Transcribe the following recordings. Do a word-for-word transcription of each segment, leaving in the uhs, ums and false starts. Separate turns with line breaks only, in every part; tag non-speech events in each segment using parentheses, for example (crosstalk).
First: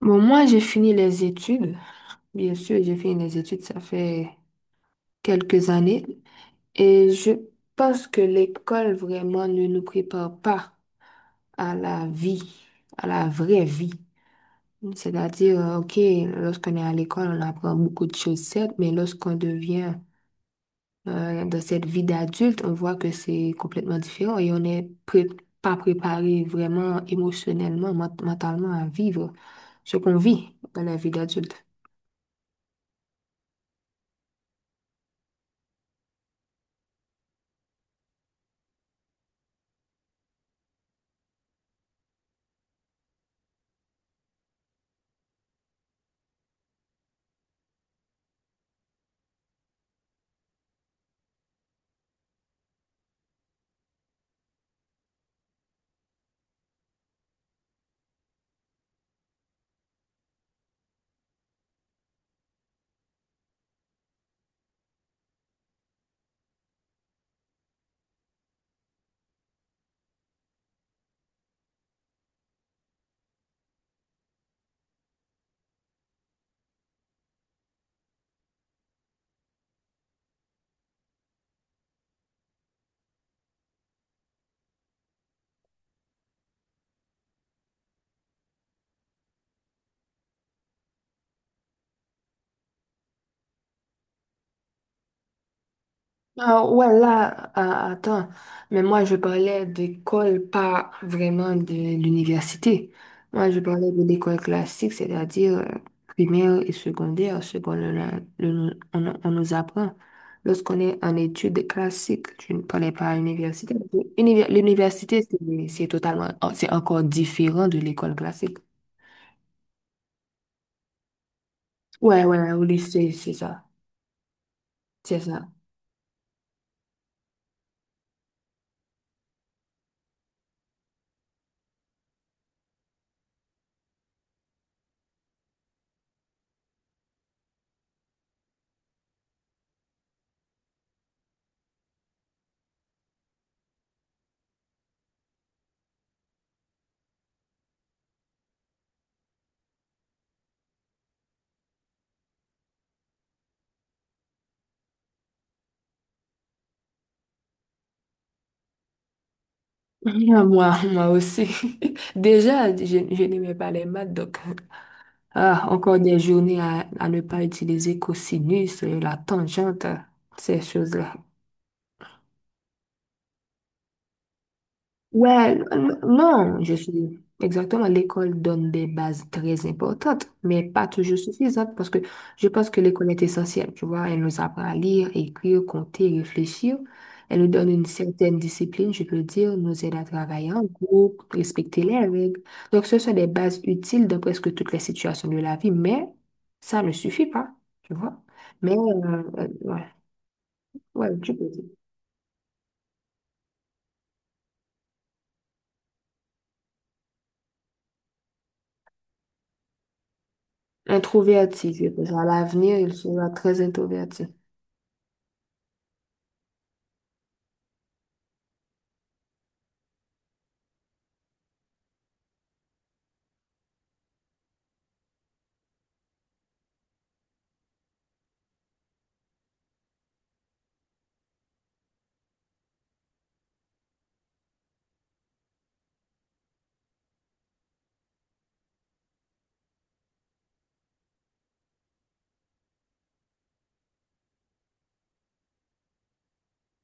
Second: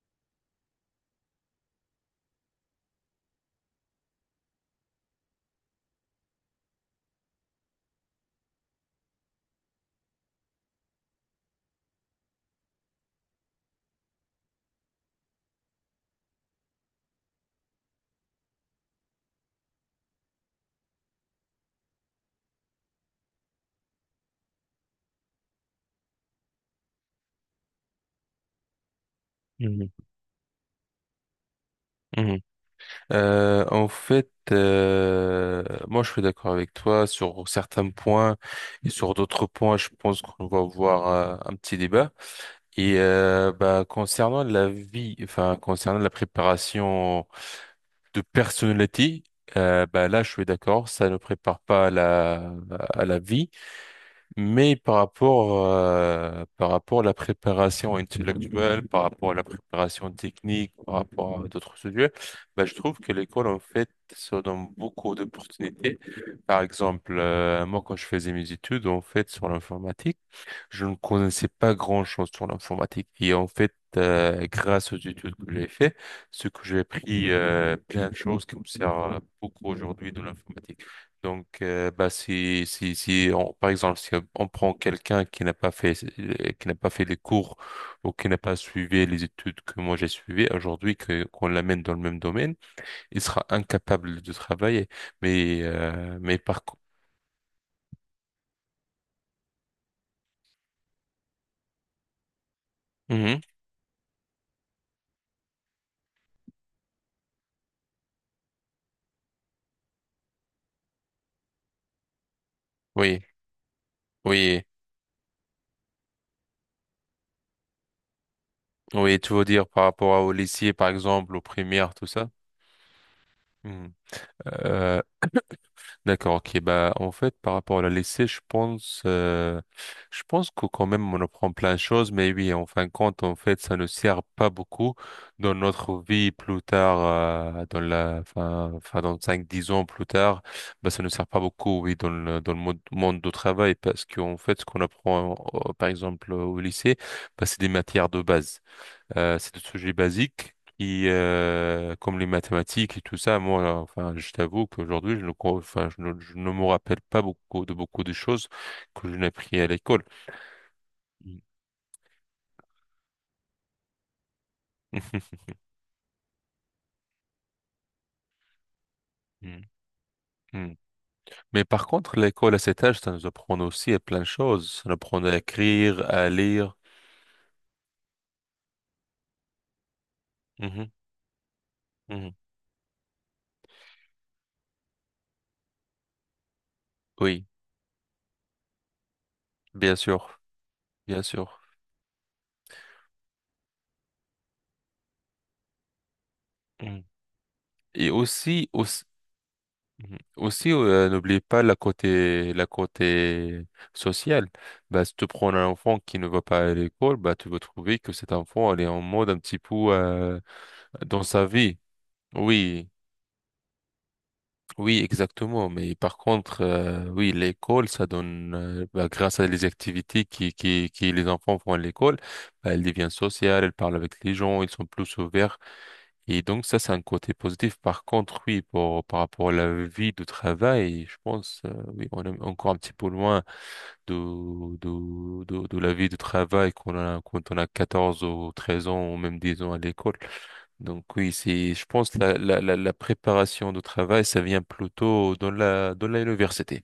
Bon, moi, j'ai fini les études. Bien sûr, j'ai fini les études, ça fait quelques années. Et je pense que l'école vraiment ne nous prépare pas à la vie, à la vraie vie. C'est-à-dire, euh, OK, lorsqu'on est à l'école, on apprend beaucoup de choses, certes, mais lorsqu'on devient euh, dans cette vie d'adulte, on voit que c'est complètement différent et on n'est pré- pas préparé vraiment émotionnellement, ment- mentalement à vivre
Mhm,
ce qu'on vit dans la vie d'adulte.
mhm. Euh, en fait, euh, moi je suis d'accord avec toi sur certains points et sur d'autres points, je pense qu'on va avoir euh, un petit débat. Et euh, bah, concernant la vie, enfin concernant la préparation de personnalité, euh, bah, là je suis d'accord, ça ne prépare pas à la, à la vie. Mais par rapport, euh, par rapport à la préparation intellectuelle, par rapport à la préparation technique, par rapport à d'autres sujets, bah, je trouve que l'école, en fait, se donne beaucoup d'opportunités. Par exemple, euh, moi, quand je faisais mes études, en fait, sur l'informatique, je ne connaissais pas grand-chose sur l'informatique. Et en fait, euh, grâce aux études que j'ai fait, ce que j'ai appris, euh, plein de choses qui me servent beaucoup aujourd'hui de l'informatique. Donc, euh, bah, si, si, si on- par exemple, si on prend quelqu'un qui n'a pas fait, euh, qui n'a pas fait les cours ou qui n'a pas suivi les études que moi j'ai suivies aujourd'hui, que, qu'on l'amène dans le même domaine, il sera incapable de travailler. Mais, euh, mais par
Ah
contre,
ouais, là, ah, attends, mais moi je parlais d'école, pas vraiment de l'université.
Mhm.
Moi je parlais de l'école classique, c'est-à-dire euh, primaire et secondaire, ce qu'on le- le- on, on nous apprend lorsqu'on est en études classiques. Je ne parlais pas à
Oui,
l'université. univer-
oui.
L'université, c'est c'est totalement, oh, c'est encore différent de l'école classique.
Oui, tu veux dire par rapport à- au lycée, par exemple, aux primaires, tout
Ouais,
ça?
ouais, au lycée, c'est ça.
Hmm. Euh,
C'est ça.
d'accord, ok. Bah, en fait, par rapport à la lycée, je pense, euh, je pense que quand même, on apprend plein de choses, mais oui, en fin de compte, en fait, ça ne sert pas beaucoup dans notre vie plus tard, euh, dans la, enfin, enfin, dans cinq, dix ans plus tard, bah, ça ne sert pas beaucoup, oui, dans le, dans le monde, monde du travail, parce qu'en fait, ce qu'on apprend, euh, par exemple, au lycée, bah, c'est des matières de base. Euh, c'est des sujets basiques qui, euh, comme les mathématiques et tout ça, moi, euh, enfin, je t'avoue qu'aujourd'hui, je ne, co- enfin, je ne, je ne me rappelle pas beaucoup de beaucoup de choses que je n'ai appris à l'école.
(laughs) Moi, moi
Mm.
aussi. (laughs) Déjà, je, je n'aimais pas les maths, donc.
(laughs)
Ah, encore des journées à, à ne pas utiliser cosinus, euh, la
Mm.
tangente, ces
Mm.
choses-là.
Mais par contre, l'école à cet âge, ça nous apprend aussi à plein de choses. Ça nous apprend à
Ouais, n-
écrire, à
non, je
lire.
suis exactement. L'école donne des bases très importantes, mais pas
Mhm.
toujours suffisantes parce que
Mhm.
je pense que l'école est essentielle. Tu vois, elle nous apprend à lire, écrire, compter, réfléchir. Elle
Oui,
nous donne une certaine discipline, je peux dire, nous
bien
aide à
sûr,
travailler en
bien
groupe,
sûr.
respecter les règles. Donc, ce sont des bases utiles dans presque toutes les situations de la vie, mais ça ne
Mm.
suffit pas, tu
Et
vois.
aussi,
Mais,
aussi,
euh, euh, ouais,
Mhm. Aussi, euh,
ouais, tu
n'oubliez
peux
pas
dire.
la côté, la côté sociale. Bah, si tu prends un enfant qui ne va pas à l'école, bah, tu vas trouver que cet enfant, elle est en mode un petit peu euh, dans sa
Introverti,
vie.
je pense. À l'avenir,
Oui,
il sera très introverti.
oui, exactement. Mais par contre, euh, oui, l'école, ça donne, euh, bah, grâce à les activités qui, qui, qui les enfants font à l'école, bah, elle devient sociale, elle parle avec les gens, ils sont plus ouverts et donc ça, c'est un côté positif. Par contre, oui, pour, par rapport à la vie de travail, je pense, euh, oui, on est encore un petit peu loin de, de, de, de la vie de travail qu'on a quand on a quatorze ou treize ans ou même dix ans à l'école. Donc oui, c'est, je pense, la, la, la, la préparation de travail, ça vient plutôt dans la, dans l'université.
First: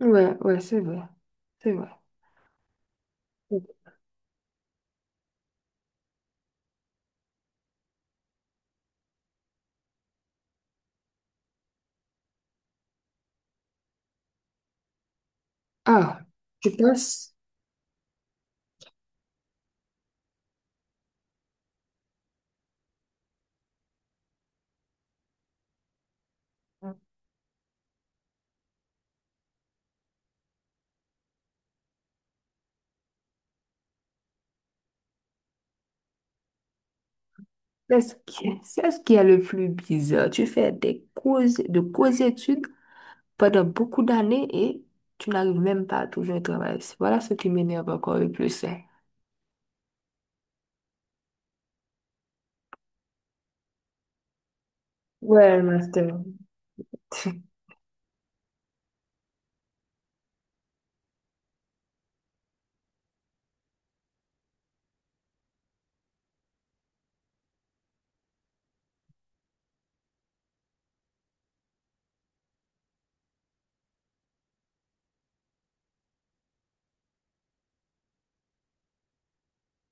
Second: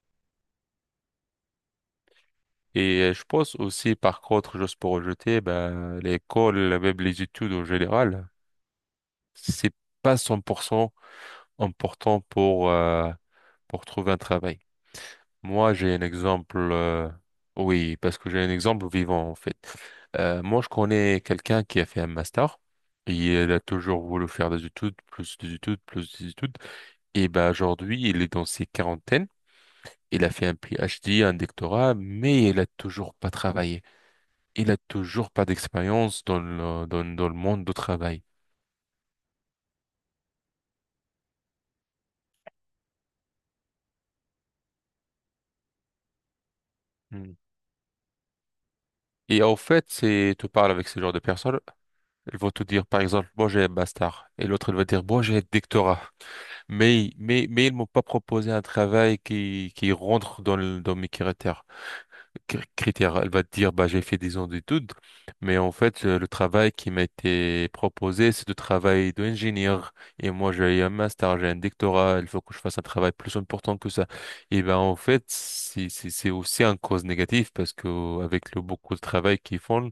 Ouais, ouais, c'est vrai. C'est vrai.
Et euh, je pense aussi, par contre, juste pour rejeter, bah, l'école, même les études en général, c'est pas cent pour cent important pour, euh, pour trouver un travail. Moi, j'ai un
Ah,
exemple,
je
euh,
pense
oui, parce que j'ai un exemple vivant, en fait. Euh, moi, je connais quelqu'un qui a fait un master. Et il a toujours voulu faire des études, plus des études, plus des études. Et ben aujourd'hui, il est dans ses quarantaines. Il a fait un PhD, un doctorat, mais il a toujours pas travaillé. Il a toujours pas d'expérience dans le, dans, dans le monde du
c'est ce
travail.
qui, c'est ce qui est le plus bizarre. Tu fais des causes, de causes études pendant beaucoup d'années et tu n'arrives même pas à trouver un travail. Voilà ce
Mm.
qui m'énerve encore le plus, hein.
Et en fait, c'est, tu parles avec ce genre de personnes. Ils vont te dire, par exemple, moi j'ai un master. Et l'autre, il va dire, moi j'ai un
Ouais,
doctorat.
master.
Mais, mais, mais ils m'ont pas proposé un travail qui, qui rentre dans, le- dans mes critères. Cri- critères. Elle va te dire, bah, j'ai fait 10 ans d'études. Mais en fait, euh, le travail qui m'a été proposé, c'est de travail d'ingénieur. Et moi, j'ai un master, j'ai un doctorat. Il faut que je fasse un travail plus important que ça. Et ben, en fait, c'est, c'est c'est aussi un cause négative parce que avec le beaucoup de travail qu'ils font,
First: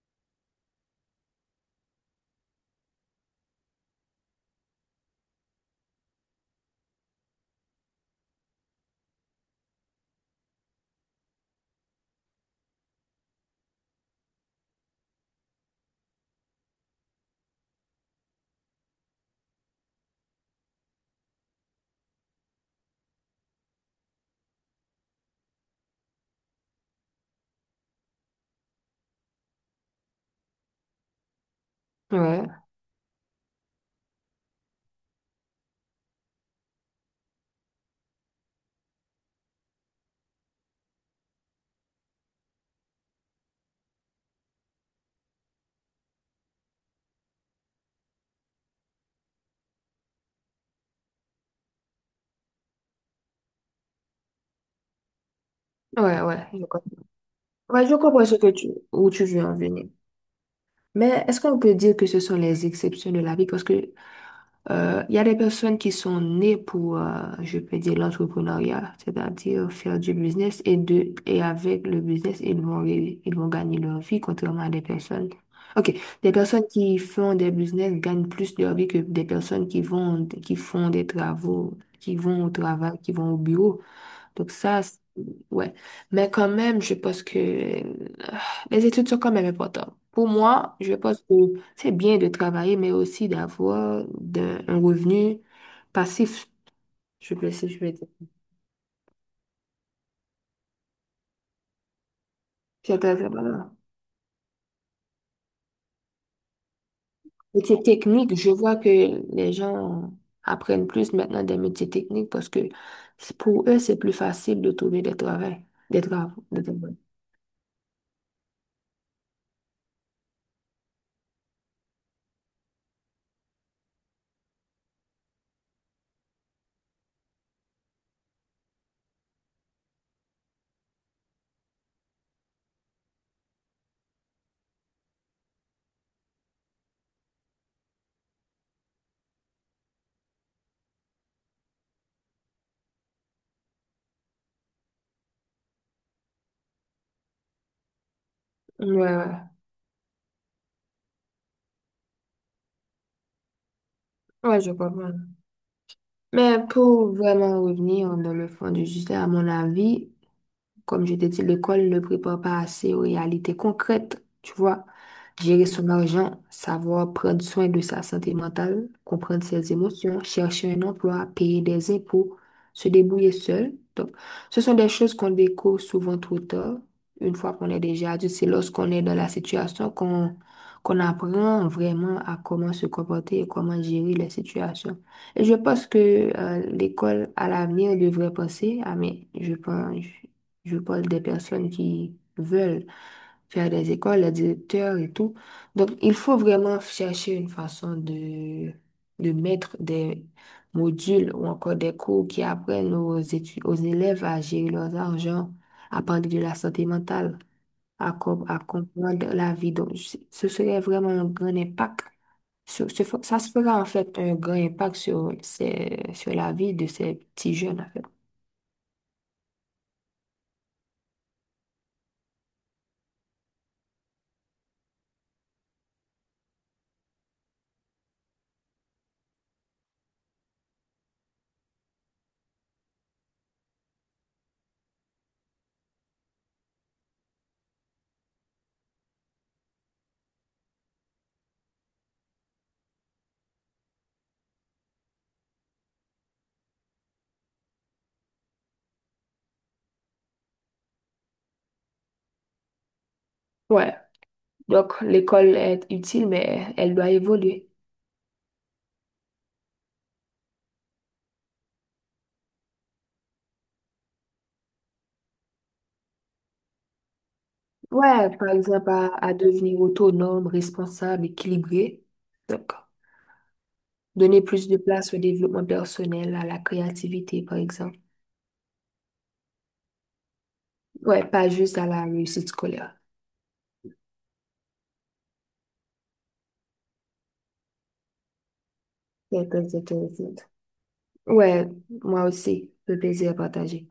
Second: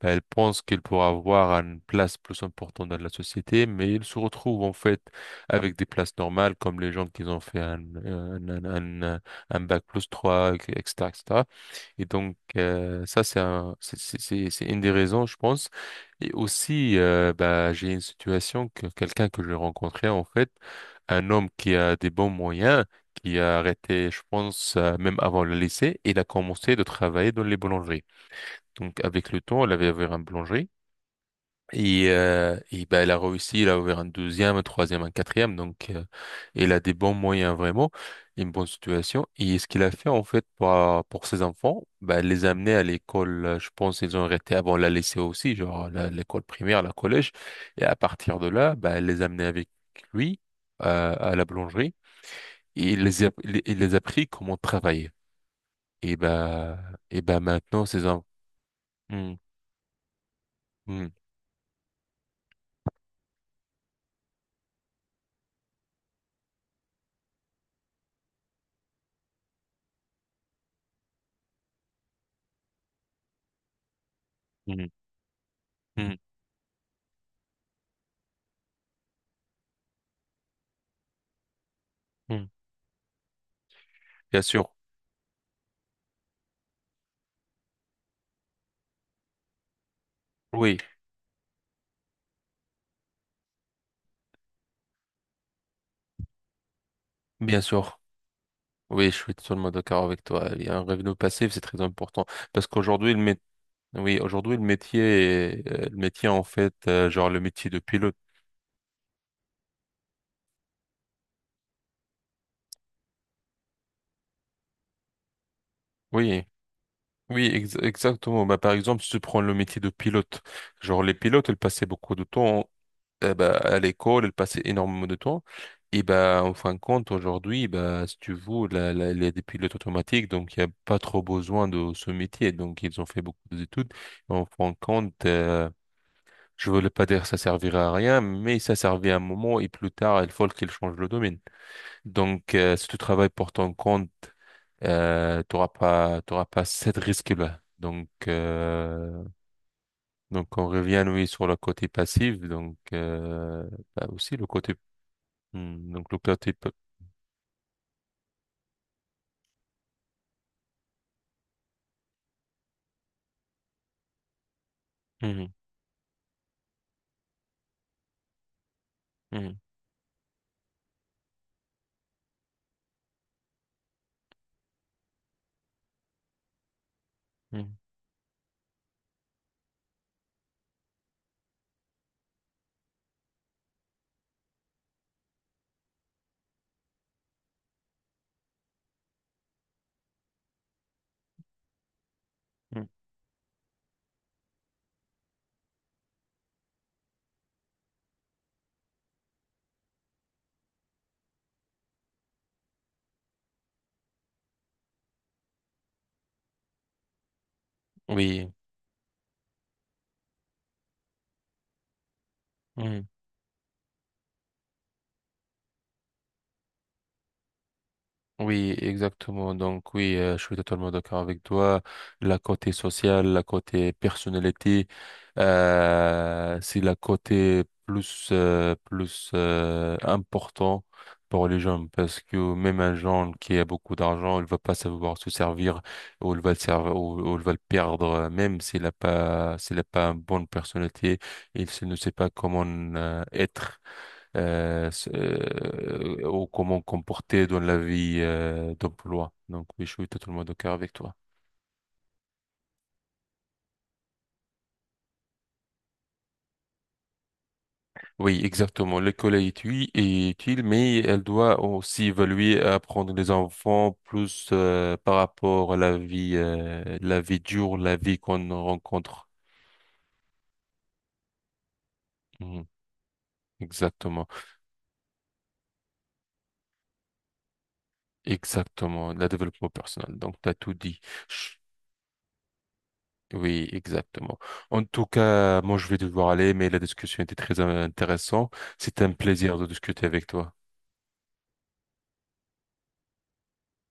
elle pense qu'elle pourra avoir une place plus importante dans la société, mais il se retrouve en fait avec des places normales comme les gens qui ont fait un, un, un, un- un- un bac plus trois, et cetera, et cetera. Et cetera. Et donc, euh, ça, c'est un, c'est c'est- c'est- c'est une des raisons, je pense. Et aussi, euh, bah, j'ai une situation que quelqu'un que j'ai rencontré, en fait, un homme qui a des bons moyens, qui a arrêté, je pense, euh, même avant le lycée, il a commencé de travailler dans les boulangeries. Donc avec le temps, elle avait ouvert un boulangerie. Et,
Ouais,
euh, et ben, elle a réussi, elle a ouvert un deuxième, un troisième, un quatrième. Donc euh, elle a des bons moyens vraiment, une bonne situation. Et ce qu'il a fait en fait pour, pour ses enfants, ben, elle les a amenés à l'école. euh, Je pense ils ont arrêté avant la lycée aussi, genre la- l'école primaire, la collège. Et à partir de là, ben, elle les a amenés avec lui euh, à la boulangerie. Et il les a, il il les a appris comment travailler. Et
ouais, ouais. Je
ben,
comprends,
et ben maintenant,
ouais, je
ces enfants...
comprends ce que tu, où tu
hmm,
veux en venir.
hmm,
Mais est-ce qu'on peut dire que ce sont les exceptions de la vie? Parce que euh, il y a des personnes qui sont nées pour, euh, je peux dire, l'entrepreneuriat, c'est-à-dire faire du business et de et avec le business, ils vont ré- ils vont gagner leur vie, contrairement à des
hmm,
personnes. OK,
hmm,
des personnes qui font des business gagnent plus leur vie que des personnes qui vont qui font des travaux, qui
hmm.
vont au travail, qui vont au bureau.
Bien
Donc
sûr,
ça, c'est- ouais. Mais quand même, je pense que euh, les études sont quand même importantes. Pour moi,
oui,
je pense que c'est bien de travailler, mais aussi d'avoir d'un- un revenu passif, je peux,
bien
si je peux
sûr.
dire.
Oui, je suis totalement d'accord avec toi. Il y a un revenu passif, c'est très important. Parce
C'est
qu'aujourd'hui, le
très
mét-
important.
oui, aujourd'hui, le métier, est- euh, le métier, en fait, euh, genre le métier de
Métier
pilote.
technique, je vois que les gens apprennent plus maintenant des métiers techniques parce que c'est- pour eux, c'est plus facile de trouver des travaux, des
Oui,
travaux, des travaux.
oui, ex- exactement. Bah, par exemple, si tu prends le métier de pilote, genre les pilotes, ils passaient beaucoup de temps eh ben, à l'école, elle passait énormément de temps. Et bah en fin de compte, aujourd'hui, bah si tu veux, la, la, les des pilotes automatiques, donc il n'y a pas trop besoin de ce métier. Donc, ils ont fait beaucoup d'études. En fin de compte, euh, je ne voulais pas dire que ça servirait à rien, mais ça servait à un moment et plus tard, il faut qu'ils changent le domaine. Donc, euh, si tu travailles pour ton compte, euh, tu n'auras pas, t'auras pas cette risque-là. Donc,
Ouais,
euh,
ouais.
donc on revient, oui, sur le côté passif. Donc, euh, bah aussi le
Ouais, je
côté
comprends.
Hmm, donc le plat est
Mais
pas...
pour vraiment revenir dans le fond du sujet, à mon avis, comme je t'ai dit, l'école ne prépare pas assez aux réalités concrètes, tu vois.
Hmm,
Gérer son argent, savoir prendre soin de sa santé mentale, comprendre
hmm,
ses émotions, chercher un emploi, payer des impôts, se débrouiller seul. Donc, ce sont des choses qu'on découvre souvent trop tard. Une fois qu'on
hmm,
est déjà adulte, c'est lorsqu'on est dans la situation qu'on qu'on apprend vraiment à comment se comporter et comment gérer les situations. Et je pense que euh, l'école à l'avenir devrait penser, ah mais je pense. Je parle des personnes qui
hmm.
veulent faire des écoles, les directeurs et tout. Donc, il faut vraiment chercher une façon de, de mettre des modules ou encore des cours qui apprennent aux étu- aux élèves à gérer leurs argent, à parler de la santé mentale, à, com-
Oui.
à comprendre la vie. Donc, je- ce serait vraiment un grand impact. Sur-
Hmm.
ce fe- ça se fera en fait un grand impact sur, ces- sur la vie de ces petits jeunes, en fait.
Oui, exactement. Donc oui, euh, je suis totalement d'accord avec toi. La côté sociale, la côté personnalité, euh, c'est la côté plus euh, plus euh, important pour les jeunes parce que même un jeune qui a beaucoup d'argent, il va pas savoir se servir ou il va le servir ou, ou il va le perdre euh, même s'il a pas s'il a pas une bonne personnalité, il se- ne sait pas comment euh, être euh, s- euh, ou comment comporter dans la vie euh, d'emploi. Donc oui, je suis totalement d'accord avec toi.
Ouais. Donc, l'école est utile, mais elle doit évoluer.
Oui, exactement. L'école est utile, est utile, mais elle doit aussi évaluer et apprendre les enfants plus euh, par rapport à la vie, euh, la vie dure, la vie
Ouais,
qu'on
par exemple, à,
rencontre.
à devenir autonome, responsable, équilibré.
Mhm.
Donc,
Exactement,
donner plus de place au développement personnel, à la créativité, par exemple.
exactement, le développement personnel. Donc, tu as tout dit.
Ouais, pas juste à la réussite scolaire.
Oui, exactement. En tout cas, moi, je vais devoir aller, mais la discussion était très euh, intéressante. C'était un
C'est
plaisir de
très
discuter avec
intéressant.
toi.
Ouais, moi aussi, le plaisir à partager.